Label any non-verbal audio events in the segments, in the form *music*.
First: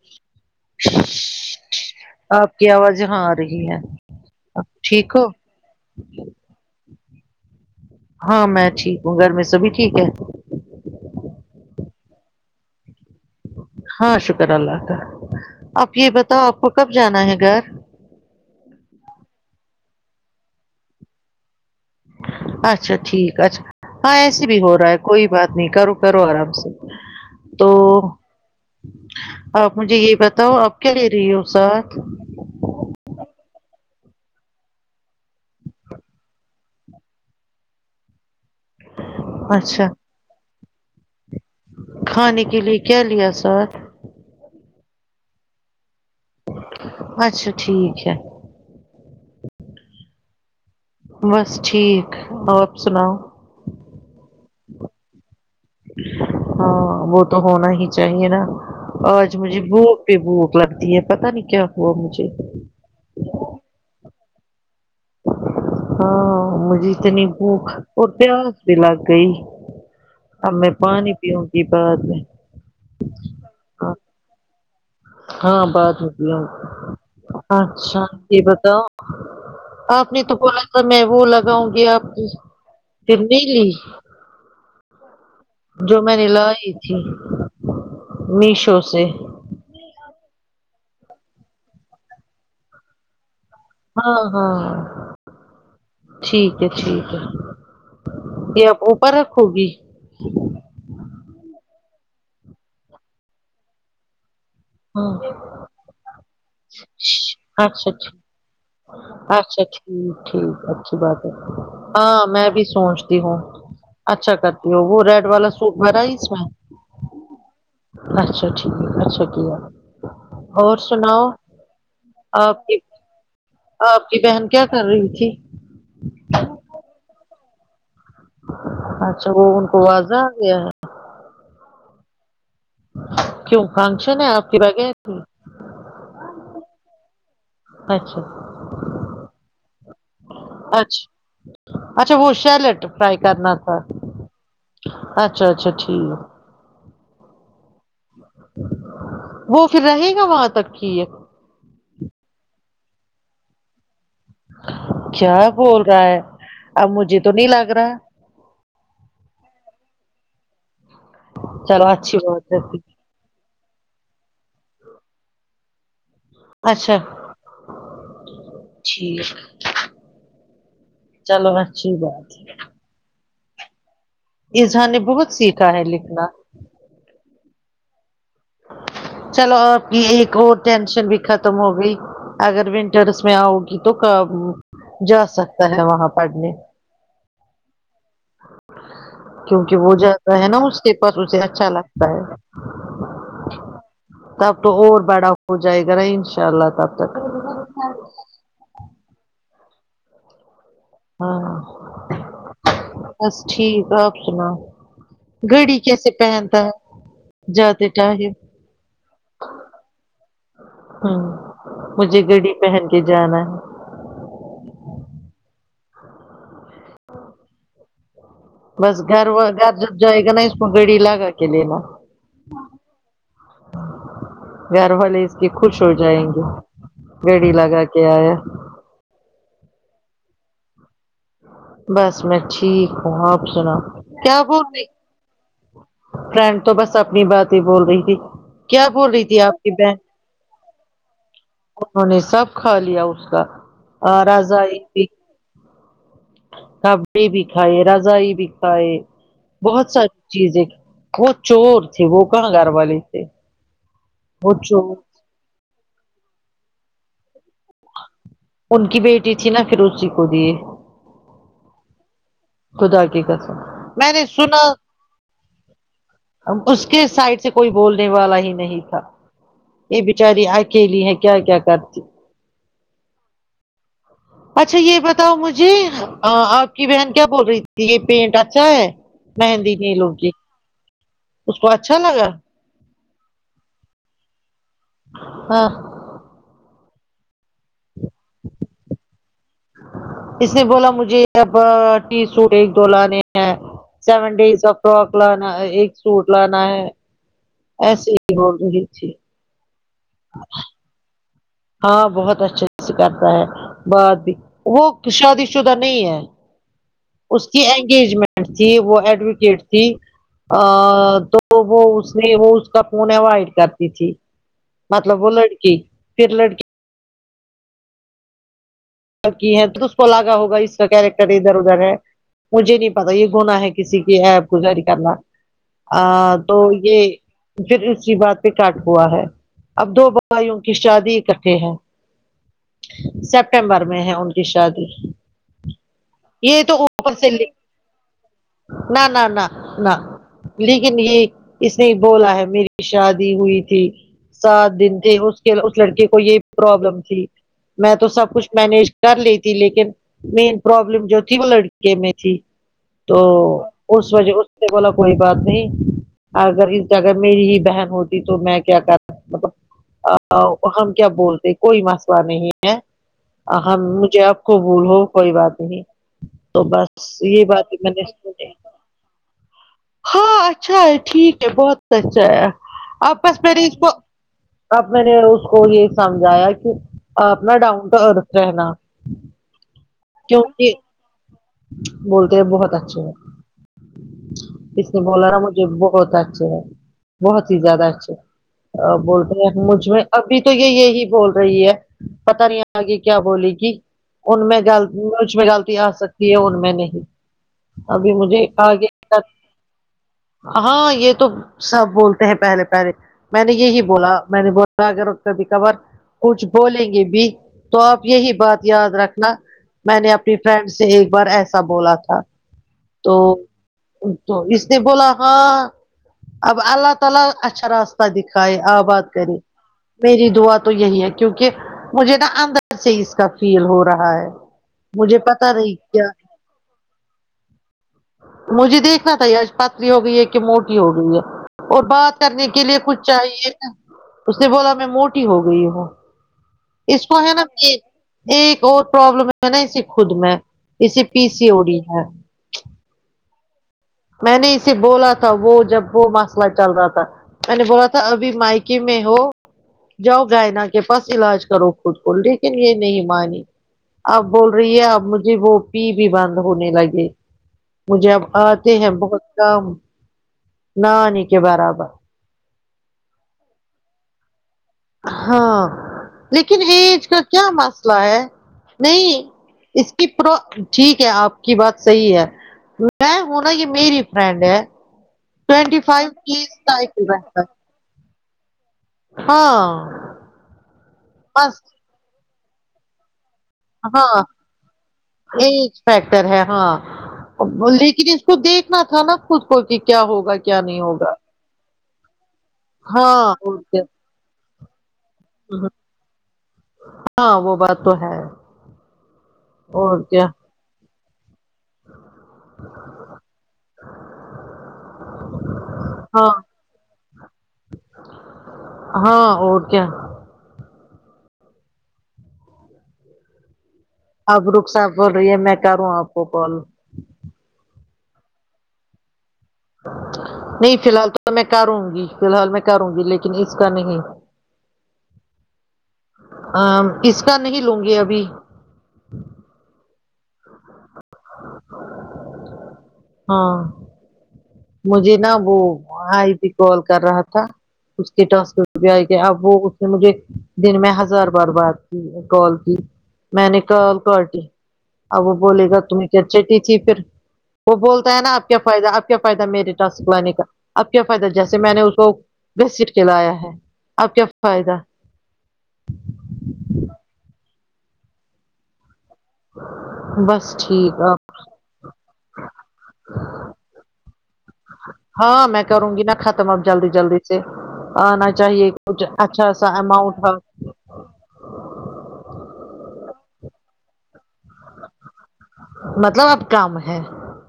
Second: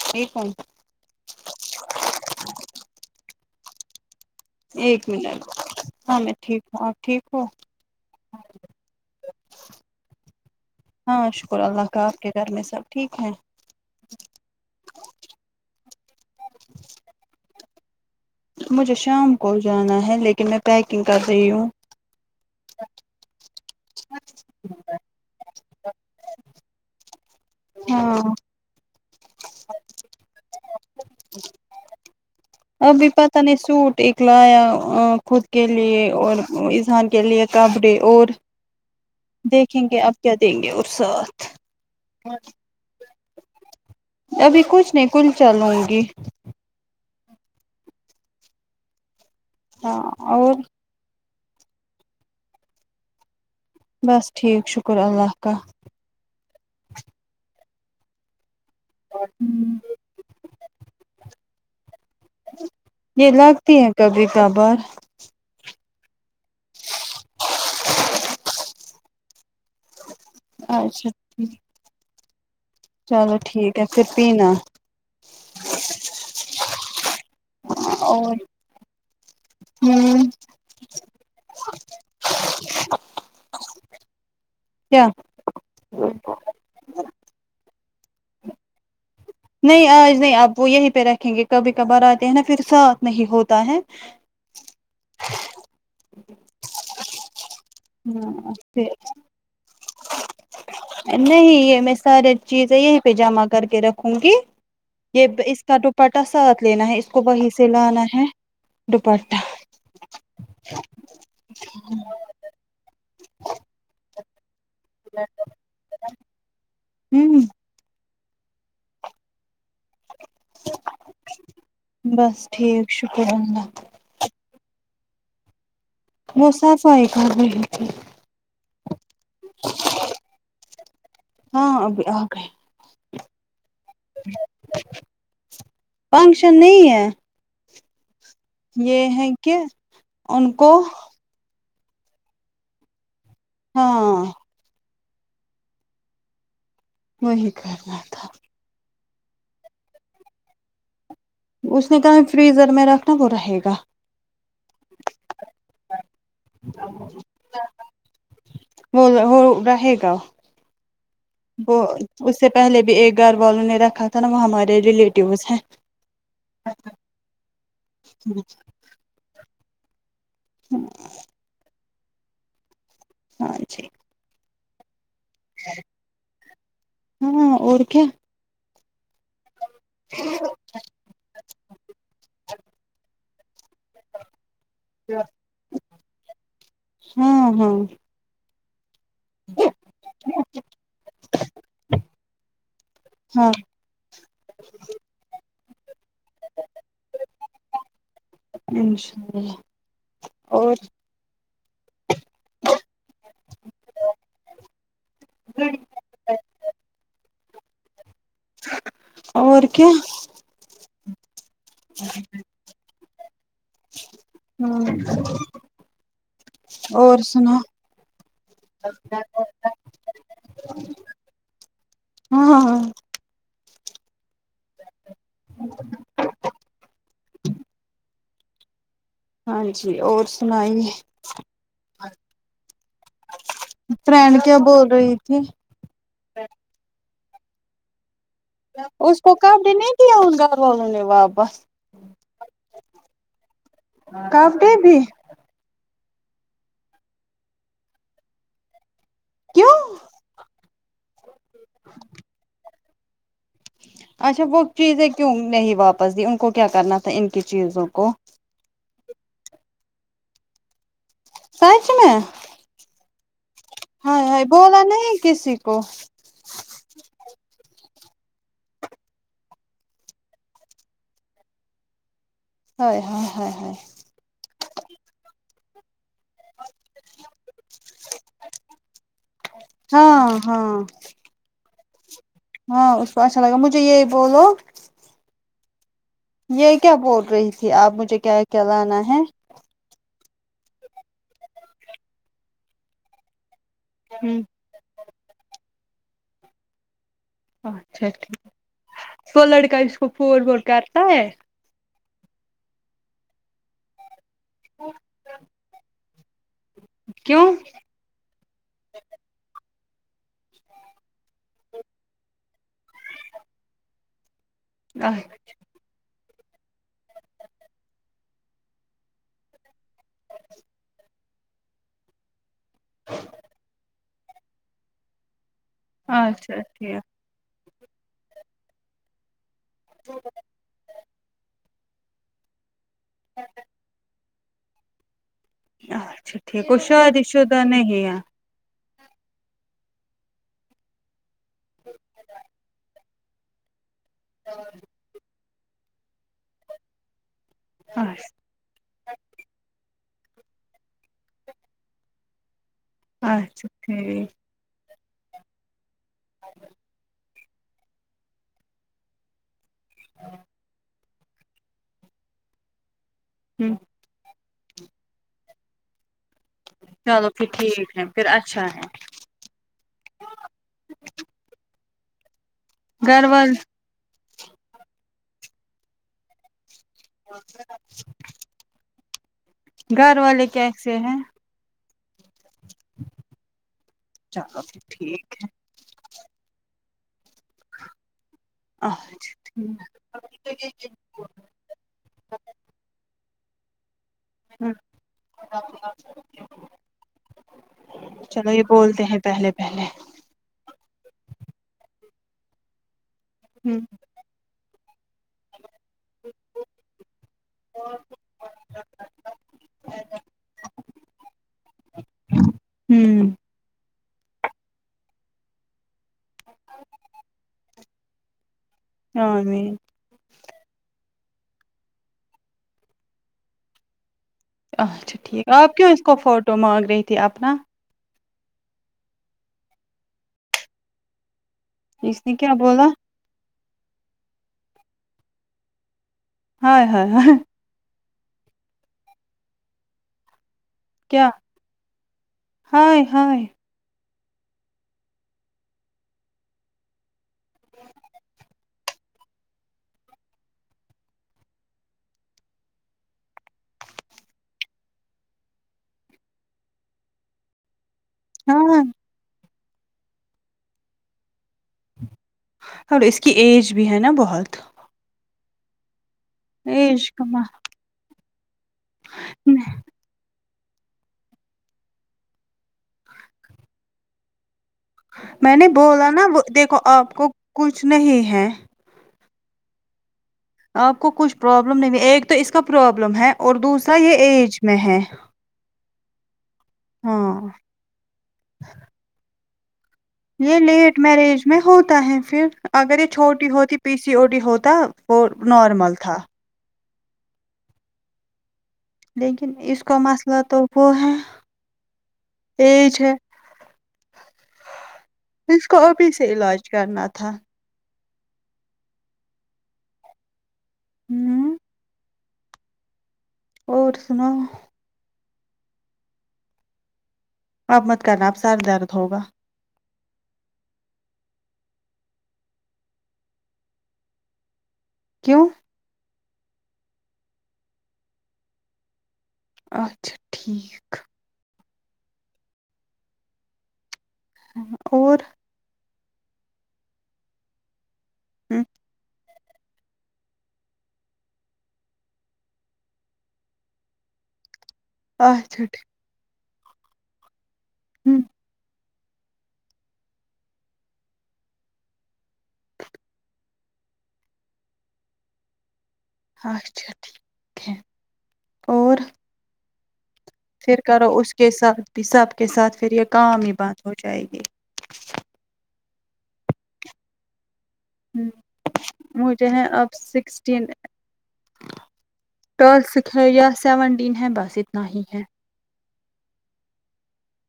*unintelligible* آپ کی آواز یہاں آ رہی ہے آپ ایک ٹھیک ہو منٹ ہاں میں ٹھیک ہوں آ پ ٹھیک ہو ہاں میں ٹھیک ہوں گھر میں سبھی ٹھیک ہے ہاں شکر اللہ کا آپ کے گھر میں سب ٹھیک ہیں ہاں شکر اللہ کا آپ یہ بتاؤ آپ کو کب جانا ہے گھر مجھے شام کو جانا ہے لیکن میں پیکنگ کر رہی ہوں اچھا ٹھیک اچھا ہاں ایسے بھی ہو رہا ہے کوئی بات نہیں کرو کرو آرام سے تو ہاں آپ مجھے یہ بتاؤ آپ کیا لے رہی ہو ساتھ ابھی پتہ نہیں سوٹ ایک لایا ایک خود کے لیے اور اظہان کے لیے کپڑے اور دیکھیں اچھا گے اب کیا دیں گے اور ساتھ کھانے کے لیے کیا لیا سار ابھی کچھ نہیں کل چلوں گی اچھا ٹھیک ہے ہاں اور بس ٹھیک اور آپ بس ٹھیک شکر اللہ کا ہاں وہ تو ہونا ہی چاہیے نا آج مجھے بھوک پہ بھوک لگتی ہے پتا نہیں کیا ہوا مجھے یہ لگتی ہے کبھی کبھار ہاں مجھے اتنی بھوک اور پیاس بھی لگ گئی اب میں اچھا پانی پیوں گی بعد میں چلو ٹھیک ہے ہاں پھر پینا ہاں بات میں پینگو اچھا اور یہ بتاؤ آپ نے ہوں تو بولا تھا میں وہ لگاؤں گی آپ کی پھر نی لی کیا جو میں نے لائی تھی میشو سے نہیں آج نہیں آپ وہ یہیں پہ رکھیں گے کبھی کبھار آتے ہیں نا پھر ساتھ نہیں ہوتا ہے ہاں ہاں ٹھیک ہے ہاں اچھے او پرکھ ہوگی نہیں یہ میں ساری چیزیں یہیں پہ جمع کر کے رکھوں گی ہاں یہ اس کا دوپٹہ ساتھ لینا ہے اس کو وہیں سے اچھا لانا ہے ٹھیک دوپٹہ اچھا ٹھیک ٹھیک اچھی بات ہے ہاں میں بھی سوچ تی ہوں اچھا کرتی ہوں وہ ریڈ والا سوٹ بھرا ہے اس میں ہوں اچھا ٹھیک ہے اچھا کیا اور سناؤ بس آپ کی ٹھیک شکر اللہ آپ کی بہن کیا کر رہی تھی وہ صفائی کر رہی تھی اچھا وہ ان کو واضہ آ گیا ہاں اب آگے کیوں فنکشن ہے آپ کی بغیر تھی فنکشن نہیں ہے اچھا یہ ہے کہ ان کو اچھا اچھا وہ سیلڈ فرائی کرنا تھا ہاں اچھا اچھا ٹھیک وہی کرنا تھا وہ پھر رہے گا وہاں تک کی یہ اس نے کہا فریزر میں رکھنا وہ رہے گا کیا بول رہا ہے اب مجھے تو نہیں لگ رہا وہ وہ رہے گا وہ چلو اچھی اس سے بات ہے پھر۔ پہلے بھی ایک گھر والوں نے رکھا تھا نا وہ ہمارے ریلیٹیوس ہیں اچھا ٹھیک چلو اچھی بات ہے ہاں جی اظہ نے بہت سیکھا ہے لکھنا ہاں اور کیا چلو آپ کی ایک اور ٹینشن بھی ختم ہو گئی اگر ونٹرس میں آؤگی تو کب جا سکتا ہے وہاں پڑھنے ہوں ہوں کیونکہ وہ جاتا ہے نا اس کے پر اسے اچھا لگتا ہے ہاں تب تو اور بڑا ہو جائے گا نا ان شاء اللہ تب تک انشاء اللہ اور ہاں بس ٹھیک آپ سناؤ گھڑی کیسے پہنتا ہے جاتے ٹا ریو اور کیا ہوں مجھے گھڑی پہن کے جانا ہے ہوں اور سناؤ بس گھر گھر جب جائے گا نا اس میں گڑی لگا کے لینا ہاں ہاں گھر والے اس کے خوش ہو جائیں گے گڑی لگا کے آیا ہاں جی اور سنائیے بس میں ٹھیک ہوں آپ سنا کیا فرینڈ بول رہی تھی رہ فرینڈ تو بس اپنی بات ہی بول رہی تھی کیا بول اس رہی کو تھی کپ آپ د کی نہیں بہن کہ آون گھر والون واپس *unintelligible* انہوں نے سب کھا لیا اس کا ارضاۓ بھی کبڑی بھی کھائے رضائی بھی کھائے کیوں بہت ساری چیزیں بت چور تھے وہ کہاں گھر والے تھے اچھا وہ چیزیں کیوں نہیں واپس دی ان کو کیا کرنا تھا ان کی چیزوں کو ان کی بیٹی تھی نا پھر اسی کو دیے سچ میں خدا کی قسم میں ہاے نے ہاے سنا بولا نہیں کسی کو اس کے سائڈ سے کوئی بولنے والا ہی نہیں تھا یہ بچاری اکیلی ہے کیا کیا کرتی ہاے ہاے ہاے ہاے اچھا یہ بتاؤ مجھے ہاں آپ کی بہن کیا بول رہی تھی یہ پینٹ اچھا ہے مہندی نہیں لوگ ہاں کی ہاں اس کو اچھا لگا ہاں اس کو اچھا لگا مجھے یہی بولو ہاں یہ کیا بول رہی تھی آپ مجھے کیا کہلانا ہے اس نے بولا مجھے اب ٹی سوٹ ایک دو لانے ہیں سیون ہوں ڈیز آف فروک لانا ہے ایک سوٹ لانا ہے اچھا ایسے ٹھیک ہی بول رہی تھی تو لڑکا اس کو فور وور کرتا ہے ہاں بہت اچھے سے کرتا ہے بات بھی وہ شادی شدہ نہیں ہے اس کیوں کی انگیجمنٹ تھی وہ ایڈوکیٹ تھی ا تو وہ اس نے وہ اس کا فون اوائڈ کرتی تھی مطلب وہ لڑکی پھر لڑکی کی ہے تو اس کو لگا ہوگا اس کا کیریکٹر ادھر ادھر ہے مجھے نہیں پتا یہ گناہ ہے کسی ایب گزاری کرنا تو اچھا یہ ٹھیک پھر اسی بات پہ کاٹ ہوا ہے اب دو بھائیوں کی شادی اکٹھے ہیں سپٹمبر میں ہے ان کی شادی اچھا یہ ٹھیک تو اوپر شادی سے شودہ نہیں ہے نہ نہ نہ نہ لیکن یہ اس نے بولا ہے میری شادی ہوئی تھی سات دن تے اس کے اس لڑکے کو یہ پرابلم تھی میں تو سب اچھا کچھ مینج کر لیتی لیکن مین پرابلم جو تھی وہ لڑکے میں تھی تو اچھا اس ٹھیک وجہ اس مے کو کوئی بات نہیں اگر اگر میری ہی بہن ہوتی تو میں کیا کرتا مطلب ہم کیا بولتے کوئی مسئلہ نہیں ہے ہوں ہم مجھے آپ کو بھولو کوئی بات نہیں تو بس چلو یہ پھر بات ہے میں ٹھیک نے پھر اچھا ہے ہاں اچھا ہے ٹھیک ہے بہت اچھا ہے اب گھر بس وال میں نے اس کو اب میں نے اس کو یہ سمجھایا کہ آپ نا ڈاؤن ٹو ارتھ رہنا گھر والے کیونکہ کیسے ہیں بولتے ہیں بہت اچھے ہیں چلو پھر اس نے بولا ٹھیک نا مجھے بہت اچھے ہے بہت ہی زیادہ اچھے بولتے ہیں مجھ میں ابھی تو یہ یہی بول رہی ہے پتا نہیں آگے کیا بولے گی کہ ان میں غط مجھ میں غلطی آ سکتی کیے ان میں نہیں ابھی مجھے چلو یہ آگے بولتے ہیں تک پہلے پہلے ہاں یہ تو سب بولتے ہیں پہلے پہلے میں نے ہوں یہی بولا میں نے بولا اگر وه کبھی کبار کچھ بولیں گے بھی تو آپ ہوں یہی بات یاد رکھنا میں نے اپنی فرینڈس سے ایک بار ایسا بولا تھا تو تو اس نے بولا ہاں اب اللہ تعالی اچھا راس تہ دکھائے آباد کرے آمین میری دعا تو یہی ہے کیونکہ مجھے نا اندر سے اس کا فیل ہو رہا ہے اچھا مجھے ٹھیک پتا نہیں آپ کیوں اس کیا کو فوٹو مانگ رہی تھی اپنا مجھے دیکھنا تھا یج پتلی ہو گئی ہے کہ موٹی ہو گئی ہے اور بات اس نے کرنے کیا کے لئے بولا کچھ چاہیے نا اس نے بولا میں موٹی ہو گئی ہوں ہائے اس ہائے کو ہائے ہے نا ایک ایک اور پرابلم ہے نا اسے خود میں اسے کیا پیسی او ڈی ہے ہائے ہائے میں نے اسے بولا تھا وہ جب وہ مسئلہ چل رہا تھا میں نے بولا تھا ابھی میکے میں ہو جاؤ گائنا کے پاس علاج کرو خود کو لیکن یہ نہیں مانی اب بول رہی ہے اب مجھے وہ پی بھی بند ہونے لگے مجھے اب ہاں ہیں بہت کم نہ آنے کے برابر اور اس کی ایج بھی ہے نا بہت ہاں لیکن ایج کا کیا مسئلہ ہے نہیں اس کی پرو ٹھیک ہے آپ کی بات صحیح ہے میں ہوں نہ یہ میری فرینڈ ہے میں نے ٹوینٹی بولا فائیو نا وہ کی دیکھو آپ سائیکل کو رہتا ہے، کچھ نہیں ہے ہاں آپ کو کچھ بس پرابلم نہیں ایک تو اس کا پرابلم ہے اور دوسرا ہاں یہ ایج میں ہے ایج فیکٹر ہے ہاں ہاں لیکن اس کو دیکھنا تھا نا خود کو کہ کیا ہوگا یہ کیا نہیں لیٹ ہوگا میرج میں ہوتا ہے پھر اگر یہ ہاں چھوٹی اور ہوتی کیا پی سی او ڈی ہوتا وہ نارمل تھا ہاں وہ بات تو ہے لیکن اس کا اور کیا مسئلہ تو وہ ہے ایج ہے اس کو ابھی ہاں سے علاج کرنا تھا ہاں اور کیا ہوں اور سناؤ اب رخسار بول رہی ہے میں کروں آپ کو کال اب مت کرنا اب سر درد ہوگا نہیں فی الحال تو میں کروں گی فی الحال میں کروں گی لیکن اس کا نہیں کیوں آں اس کا نہیں لوں گی ابھی اچھا ٹھیک ہاں مجھے اور نا وہ آئی بی کال کر رہا تھا اس کے ٹاسک آئی گی اب وہ مجھے دن میں ہزار بار بات کی کال کی میں نے کال کٹی اب وہ اچھا بولے گا تمہیں چ چٹی تھی پھر وہ ٹھیک، بولتا ہے نا آپ کیا فائدہ اب اب کیا فائدہ میرے ٹاسک لانے کا اب کیا فائدہ جیسے میں نے اس کو گھسیٹ کے لایا ہے اب کیا فائدہ اچھا ٹھیک ہے اور بس پھر ٹھیک کرو اس کے ساتھ بھی سب کے ساتھ پھر یہ کام ہی بند ہو جائے گی ہاں میں کروں گی نا ختم اب جلدی جلدی سے آنا چاہیے کچھ اچھا سا اماؤنٹ ہ ٹاسک یا سیونٹین ہے بس اتنا ہی ہے مطلب اب کم ہے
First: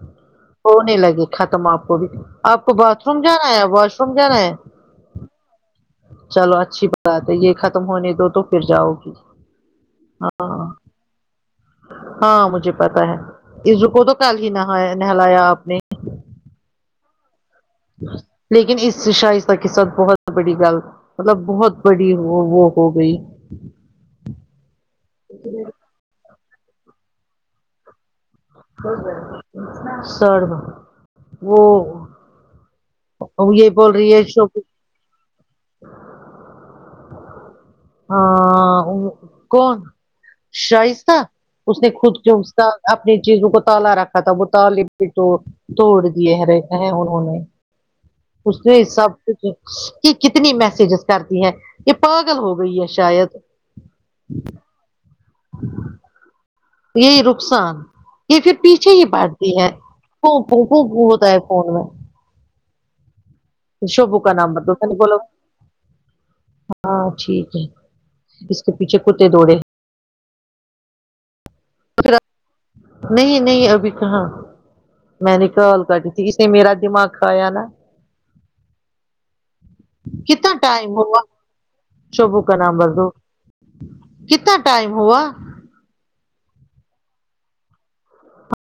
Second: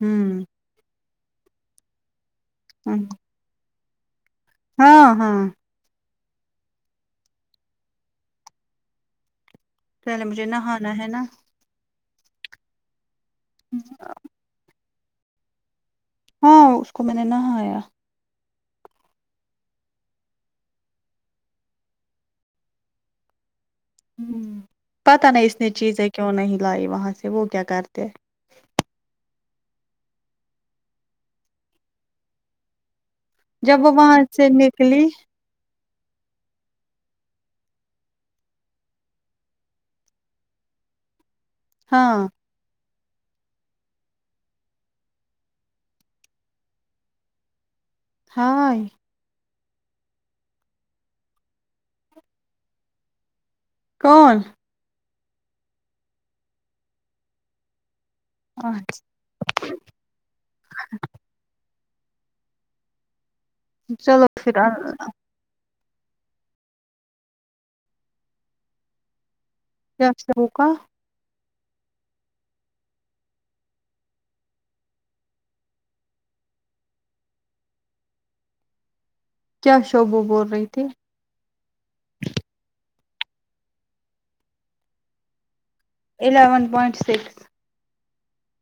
ہوں ہونے لگے ختم آپ کو بھی آپ کو باتھ روم جانا ہے واش روم جانا ہے ہاں ہاں چلو اچھی بات ہے یہ ختم ہونے دو تو پھر جاؤ گی پہلے مجھے نہانا ہے نا ہاں مجھے پتا ہے ازو کو تو کل ہی نہایا نہلایا آپ نے ہاں اس کو میں نے نہایا لیکن اس شائستہ کے ساتھ بہت بڑی گل مطلب بہت بڑی وہ وہ ہو گئی ہوں پتا نہیں اس نے چیزیں کیوں نہیں لائی وہاں سے وہ کیا کرتے سرما وہ یہی بول رہی ہے کلیج ہاں ہاں کون شائستہ اس نے خود ہاں کیوں اپنی چیزوں کو تالا رکھا تھا وہ تالے تو توڑ دیے رہتے ہیں انہوں نے اس ہاں میں سب کچھ کہ کتنی میسجز کرتی ہے یہ پاگل ہوگ ہوئی ہے شاید کون یہی رخسار یہ پھر پیچھے اچھا ہی پڑ تی ہے پک پک ہوتا ہے فون میں شوبو چلو کا نام پھر بتادو کیا پہلے بولو ہاں ٹھیک ہے اس کے پیچھے کتے دوڑے کیاس سے ہوکا پھر نہیں نہیں ابھی کہاں میں نے کال کر دی تھی اس نے میرا دماغ کھایا نا کیا شوبول کتنا ٹائم ہوا شوبو کا نام رکدوکتنا ٹائم ہوا الیون پوائنٹ سکس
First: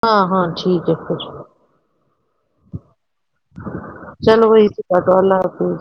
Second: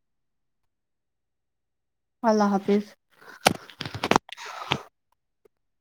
ہاں ہاں ٹھیک ہے پھر اللہ حافظ چلو وہی سے بات اللہ حافظ